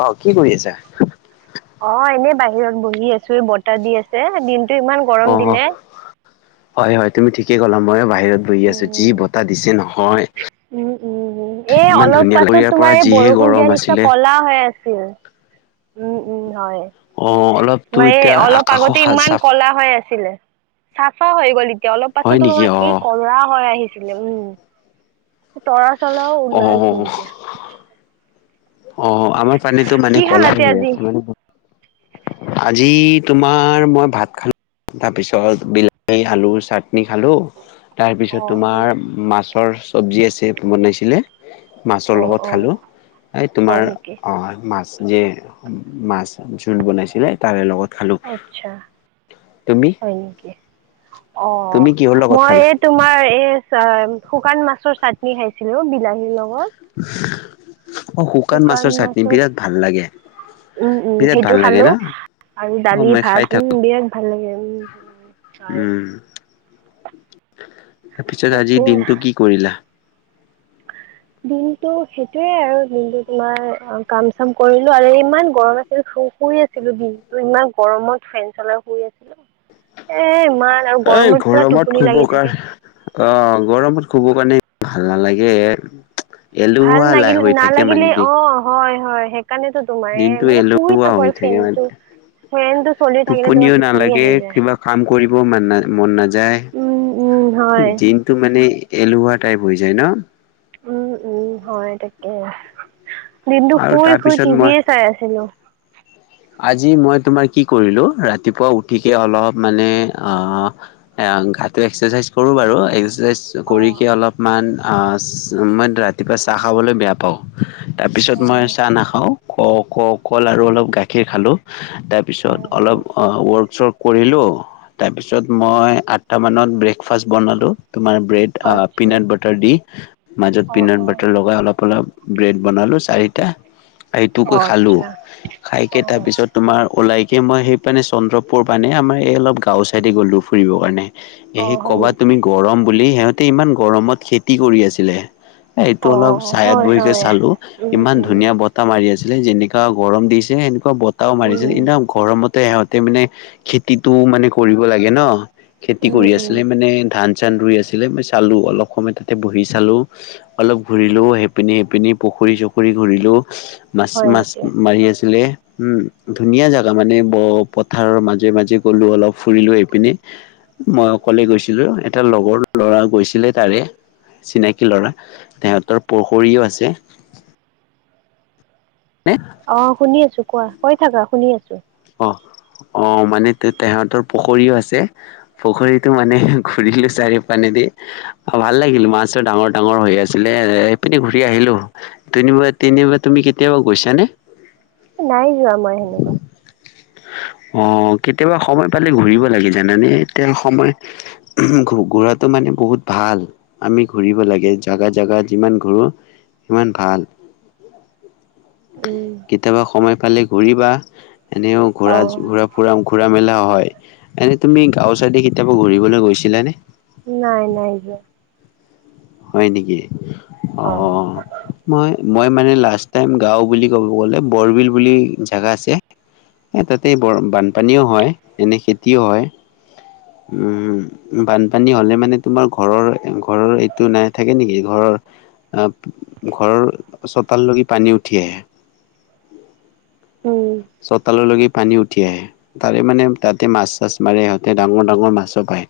অহ কি কৰি আছা। অ এনে বাহিৰত বহি আছো বতাহ দি আছে দিনতটো ইমান অ গৰম দিলে। হয় হয় তুমি ঠিকেই ক'লা মই বাহিৰত বহি আছো যি উম বতাহ দিছে নহয়। উম উম উম এই ইমান অলপ ধুনীয়া লাগে পাছত ইয়াৰ তোমাৰ পৰা এই যিহে বৰষুণ দিয়া গৰম নিচিনা আছিলে। কলা হৈ আছিল। উম উম হয় অ অলপতো মাৰে এতিয়া অলপ আকাশো আগতে ইমান চাফ কলা হৈ আছে। চাফা হৈ গল এতিয়া অলপ হয় পাছতো নেকি তোমাৰ অ। কি কলৰা হৈ আহিছিলে উম। তৰা চলা অ উললন চ নকে। অ আমাৰ পানীতো মানে ক'লাই খালাতে হৈ আজি আছে মানে। আজি তোমাৰ মই ভাত খালো। তাৰপিছত বিলাহী আলু চাটনি খালো। তাৰপিছত অ তোমাৰ মাছৰ চব্জি আছে বনাইছিলে। মাছৰ অ লগত অ খালো এই তোমাৰ হয় নেকি অ। মাছ যে মাছ জোল বনাইছিলে তাৰে লগত। খালোঁ। আচ্ছা তুমি হয় নেকি। অ তুমি কিহৰ লগত মই খালা? এই তোমাৰ এই শুকান মাছৰ চাই। খাইছিলো বিলাহীৰ লগত। অ শুকান মাছৰ চাটনি বিৰাট ভাল লাগে। উম উম বিৰাট ভাল সেইটো লাগে খালো না? আৰু অ' দালি মই খাই ভাত উম থাকোঁ। বিৰাট ভাল লাগে উম। হয় উম তাৰপিছত আজি তাকে দিনটো কি কৰিলা। উ [unintelligible] দিনটো সেইটোয়ে আৰু দিনটো তোমাৰ অ কাম চাম কৰিলো আৰু ইমান গৰম আছিল। শুই আছিলো বিহ তু ইমান গৰমত ফ্ৰেন্সলৈ শুই আছিলো এ। এই গৰমত উপকাৰ অ গৰমত। কব কাৰণে ভাল নালাগে এ ভাল এলুৱা নাগিল লাই হৈ থাকে মানে দি। কাৰণেেতো তোমাৰ মানে শুই এলেহুৱা থাকো হৈ আৰু থাকে মানে। ফিলটো। টোপনিও নালাগে যায় কিবা কাম কৰিব ম মন উম উম নাযায়। হয় দিনটো মানে এলোৱা টাইপ হৈ যায় ন। উম উম হয় তাকেই। দিনতটো আৰু শুই শুই তাৰপিছত মই টিভিয়ে চাই আছিলো। আজি মই তোমাৰ কি কৰিলো ৰাতিপুৱা উঠিকে অলপ মানে অ। অ গাটো এক্সাৰচাইজ কৰো বাৰু। একাইজ অঁ কৰিক অলপমান ম ৰাতিপুৱা চাহ খাবলৈ বেয়া পাওঁ। তাৰপিছত মই অঁ চাহ নাখাওঁ ক ক কল আৰু অলপ গাখীৰ খালো। তাৰপিছত অঁ হয় অলপ নেকি ৱৰ্ক চৰ্ক কৰিলোঁ তাৰপিছত মই আঠটা মানত ব্ৰেক। ফাষ্ট বনালোঁ তোমাৰ ব্ৰেড আচ্ছা পিনাট বাটাৰ দি মাজত অঁ পিনাট অঁ বাটাৰ লগাই অলপ অলপ। ব্ৰেড বনালো চাৰিটা আৰু ইটকৈ অঁ খালো আচ্ছা খাইক। অঁ তাৰপিছত তোমাৰ ওলাই। এতি মই সেই পানে চন্দ্ৰপুৰৰ পানে আমাৰ এই অলপ গাঁও ছাইডে গ'লোঁ ফুৰিবৰ কাৰণে। অঁ এেই হয় কবাত নেকি তুমি গৰম বুলি সিহঁতে ইমান গৰমত খেতি কৰি আছিলে। এইটো অলপ অঁ চায়াত হয় বহিকে হয় চালো উম ইমান উম ধুনীয়া বতাহ মাৰি আছে। ছিলে যেনেকুৱা গৰম দিছে সেনেকুৱা বতটাও উম মাৰিছিল এ গৰমতে। সিহঁতে মানে খেতিতটো মানে কৰিব লাগে ন খেতি উম কৰি উম আছিলে মানে ধান। চান ৰুই আছিলে মই চালো অলপ সময় তাতে বহি চালো অলপ ঘূৰিলো সপিনি সপিন প। পুখুৰী চুখৰি ঘূৰিলেোঁ মাছ হয় মাছ নেকি মাৰি আছিলে। উম ধুনীয়া জাগা মানে ব পথাৰৰ মাজে মাজে গলো অলপ ফুৰিলো এইপিনে। মই অকলে গৈছিলো, এটা লগৰ ল'ৰা গৈছিলে তাৰে। চিনাকি লৰা, তেহঁতৰ পুখুৰীও আছে। নে অ শুনি আছো কোৱা, কৈ থাকা শুনি আছো। অ [inaudible] অ মানে তে তেহেতৰ পুখুৰীও আছে, পুখুৰীটো মানে ঘূৰিলো চাৰিও পানেদি ভাল লাগিল মাছত ডাঙৰ ডাঙৰ হৈ আছিলে এ এইপিনে ঘূৰি আহিলো দুনিব। এনেই বা তুমি কেতিয়াবা গৈছ নে? নাই যোৱা মই সেনেকুৱা। [unintelligible] অ কেতিয়াবা সময় পালে ঘূৰিব লাগি জানানে এতিয়া সময় ঘূৰাটো মানে। মানে বহুত ভাল আমি ঘূৰিব লাগে জেগা জেগা যিমান ঘূৰো। ইমান ভাল। উম কেতিয়াবা সময় পালে ঘূৰিবা এনেও ঘোৰা অ' ঘূৰা ফুৰা। ঘুৰা মেলা হয় এনে তুমি গাঁও চাই কেতিয়াবা ঘূৰিবলৈ গৈছিলা নে। নাই নাই যোৱা। হয় নেকি অ মই। মই মানে লাষ্ট টাইম গাওঁ বুলি ক'ব গ'লে বৰবিল বুলি জেগা আছে। এ তাতে বৰ বানপানীও হয় এনে খেতিও হয়। উম বানপানী হলে মানে তোমাৰ ঘৰৰ ঘৰৰ এইটো নাই থাকে নেকি ঘৰৰ। আহ ঘৰৰ চোতাললৈকে পানী উঠি আহে। উম চতালৰ লৈ কে। পানী উঠি আহে তাৰে মানে তাতে মাছ চাছ মাৰে সিহঁতে ডাঙৰ ডাঙৰ মাছো পায়।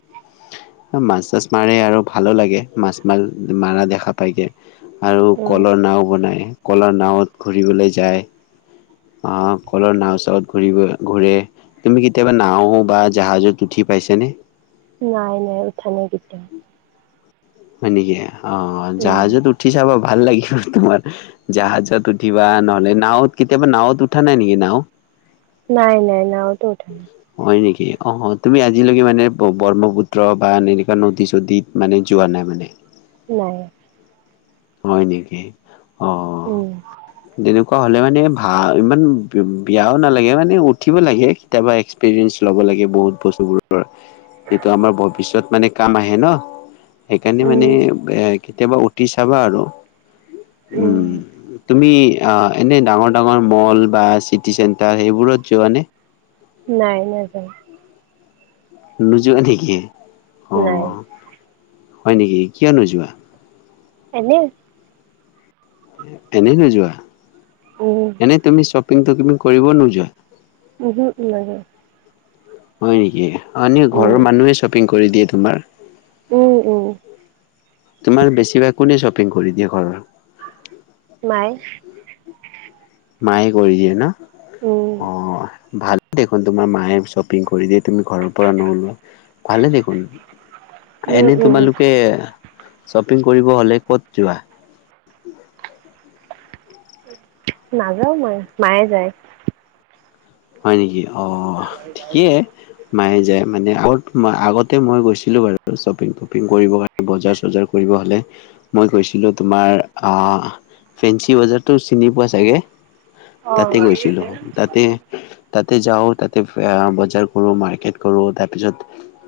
মাছ চাছ মাৰে আৰু ভালো লাগে মাছ মাৰ মাৰা দেখা পায়গে। আৰু উম কলৰ নাও বনাই কলৰ নাওত ঘূৰিবলৈ যায় অহ। সকলৰ নাও চত ঘূৰিব ঘূৰে। তুমি কেতিয়াবা নাও বা জাহাজত উঠি পাইছানে? নাই নাই উঠা নাই কেতিয়াওঁ। হয় নেকি, অ জাহাজত উঠি চাব ভাল লাগি তোমাৰ জাহাজত উঠিবা নহলে নাওত কেতিয়াবা নাৱত উঠা নাই নেকি নাও? নাই নাই নাওটো উঠা নাই। হয় নেকি অ তুমি আজিলৈকে মানে ব্ৰহ্মপুত্ৰ বা এনেকুৱা নদী - চদী মানে যোৱা নাই মানে? নাই। হয় নেকি অ উম যেনেকু অ হলে মানে ভা ইমান বি বিয়াও নালাগে মানে উঠিব লাগে কেতিয়াবা এক্সপিৰিয়েঞ্চ ল'ব লাগে। লাগে বহুত বস্তুবোৰৰ এইটো আমাৰ ভৱিষ্যত মানে কাম আহে ন। সেইকাৰণে উম মানে এ কেতিয়াবা উঠি চাবা আৰু। উম তুমি অ এনেই ডাঙৰ -ডাঙৰ মল বা চিটি চেণ্টাৰ সেইবোৰত যোৱা নে? নাই নাই নেযাওঁ। নোযোৱা নেকি? অ নাই। হয় নেকি কিয় নোযোৱা? এনেই। এনেই নোযোৱা, উম এনেই তুমি শ্বপিংটো কৰিব নোযোৱা। উমহো নাযাওঁ। হয় নেকি অনি উম ঘৰৰ মানুহে শ্বপিং কৰি দিয়ে তোমাৰ? উম উম। তোমাৰ বেছিভাগ কোনে শ্বপিং কৰি দিয়ে ঘৰৰ? মায়ে মায়ে কৰি দিয়ে ন উম অ। ভালেই দেখোন তোমাৰ মায়ে শ্বপিং কৰি দিয়ে তুমি ঘৰৰ পৰা নোলোৱা, ভালে দেখোন। উম এনে উম তোমালোকে শ্বপিং কৰিব হ'লে ক'ত যোৱা? নাযাও মই মায়ে যায়। হয় নেকি অ ঠিকেই মায়ে যে মানে আগত মই আগতে মই গৈছিলোঁ বাৰু শ্বপিং তপিং কৰিবৰ কা ণে বজাৰ চজাৰ কৰিব হ'লে। মই গৈছিলো তোমাৰ অ ফেঞ্চি বজাৰতো চিনি পোৱা চাগে। অ' তাতে গৈছিলো তাতে তাতে যাওঁ তাতে ফ অহ বজাৰ কৰো মাৰ্কেট কৰো তাৰ পিছত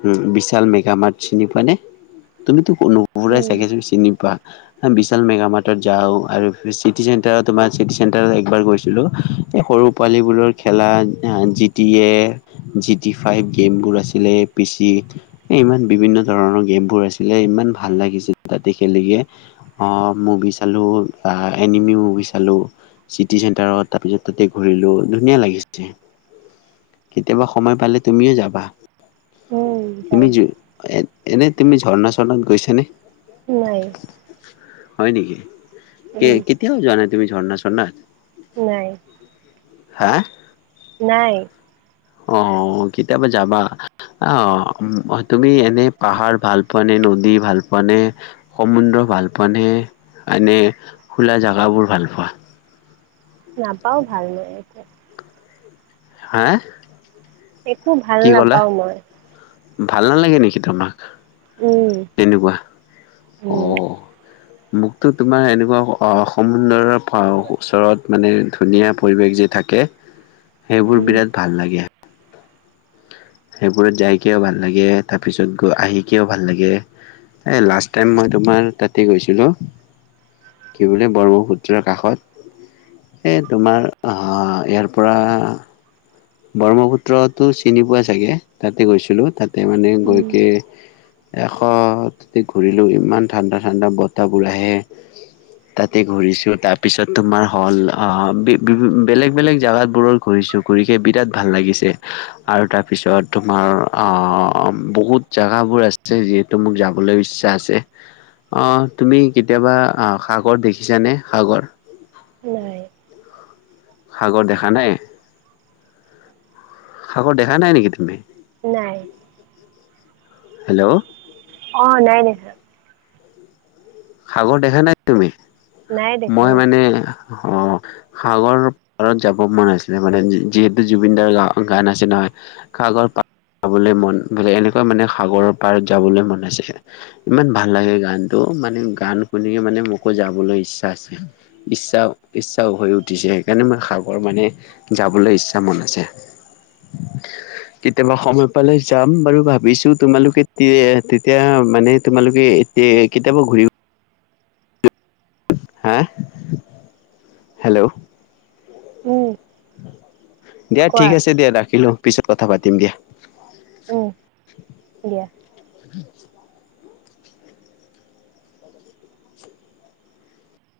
উম বিশাল মেগা মাৰটচ চিনি পোৱা নে তুমিতো নুফুৰাই উম চাগে তুমি চিনি পোৱা বিশাল মেগামাৰ্টত যাও আৰু চিটি চেণ্টাৰত তোমাৰ চিটি চেণ্টাৰত একবাৰ গৈছিলো। এই সৰু পোৱালীবোৰৰ খেলা G T A, G T five গেমবোৰ আছিলে পি চি ইমান বিভিন্ন ধৰণৰ গেমবোৰ আছিলে ইমান ভাল লাগিছিল তাতে খেলি কে অ মুভিচ চালো আ এনিমি মুভি চালো চিটি চেণ্টাৰত। তাৰ পিছত তাতে ঘূৰিলো। ধুনীয়া লাগিছে। কেতিয়াবা সময় পালে তুমিও যাবা। উম তুমি যাম জ, এনে তুমি ঝৰ্ণা ঝৰ্ণাত গৈছা নে? নাই। হয় নেকি? কে উম কেতিয়াও যোৱা নাই তুমি ঝৰ্ণা-স্বৰ্ণাত? নাই। হে? নাই। অ, কেতিয়াবা যাবা। অ, তুমি এন- নে পাহাৰ ভাল পোৱানে? নদী ভাল পোৱা নে? সমুদ্ৰ ভাল পোৱা নে? নে খোলা জাগাবোৰ ভাল পোৱা? নাপাও ভাল মই এতিয়া। হা? একো ভাল কি ক'লা নাপাওঁ মই। ভাল নালাগে নেকি তোমাক? উম তেনেকুৱা। অ! উম মোকতো তোমাৰ এনেকুৱা অ সমুন্দৰৰ ওচৰত মানে ধুনীয়া পৰিৱেশ যে থাকে। সেইবোৰ উম বিৰাট ভাল লাগে। সেইবোৰত যাইকেও ভাল লাগে। তাৰ পিছত আহিকেও ভাল লাগে। এ লাষ্ট টাইম মই তোমাৰ তাতে গৈছিলো। কি বোলে ব্ৰহ্মপুত্ৰৰ কাষত এই তোমাৰ অ ইয়াৰ পৰা বৰ্মপুত্ৰতো চিনি পোৱাই চাগে তাতে গৈছিলো। তা- তে মানে গৈ উম কৈ শেষত তাতে ঘূৰিলো ইমান ঠাণ্ডা ঠাণ্ডা বতাবোৰ আহে। তাতে ঘুৰিছো। তাৰ পিছত তোমাৰ হল অ বি, বি, বি, বেলেগ বেলেগ জাগাত বোৰত ঘূৰিছো। ঘূৰি কে বিৰাট ভাল লাগিছে আৰু তাৰপিছত তোমাৰ অ বহুত জাগাবোৰ আছে যিহেতু মোক যাবলৈ ইচ্ছা আছে। অহ, তুমি কেতিয়াবা আহ সাগৰ দেখিছানে, সাগৰ? নাই। সাগৰ দেখা নাই? সাগৰ দেখা নাই নেকি তুমি? নাই। হেল্ল' অ নাই, নাই [unintelligible] সাগৰ দেখা নাই তুমি? নাই দেখা মই মানে অ সাগৰৰ পাৰত যাব মন আছিলে মানে যিহেতু জুবিনদাৰ গা গান আছে নহয়। সা- সাগৰ পা- যাবলৈ মন বোলে এনেকুৱা মানে সাগৰৰ পাৰত যাবলৈ মন আছে, ইমান ভাল লাগে গানটো। অ মানে গান শুনে মানে মোকো যাবলৈ ইচ্ছা আছে ইচ্ছা ইচ্ছাও হৈ উঠিছে সেইকাৰণে মই ৰ মানে যাবলৈ ইচ্ছা মন আছে কেতিয়াবা সময় পালে যাম বাৰু ভাবিছো তোমালোকে তেতিয়া মানে তোমালোকে এ কেতিয়াবা ঘূৰি হে হেল্ল'! উম। দিয়া কোৱা ঠিক আছে দিয়া ৰাখিলো পিছত কথা পাতিম দিয়া। উম, দিয়া। [unintelligible]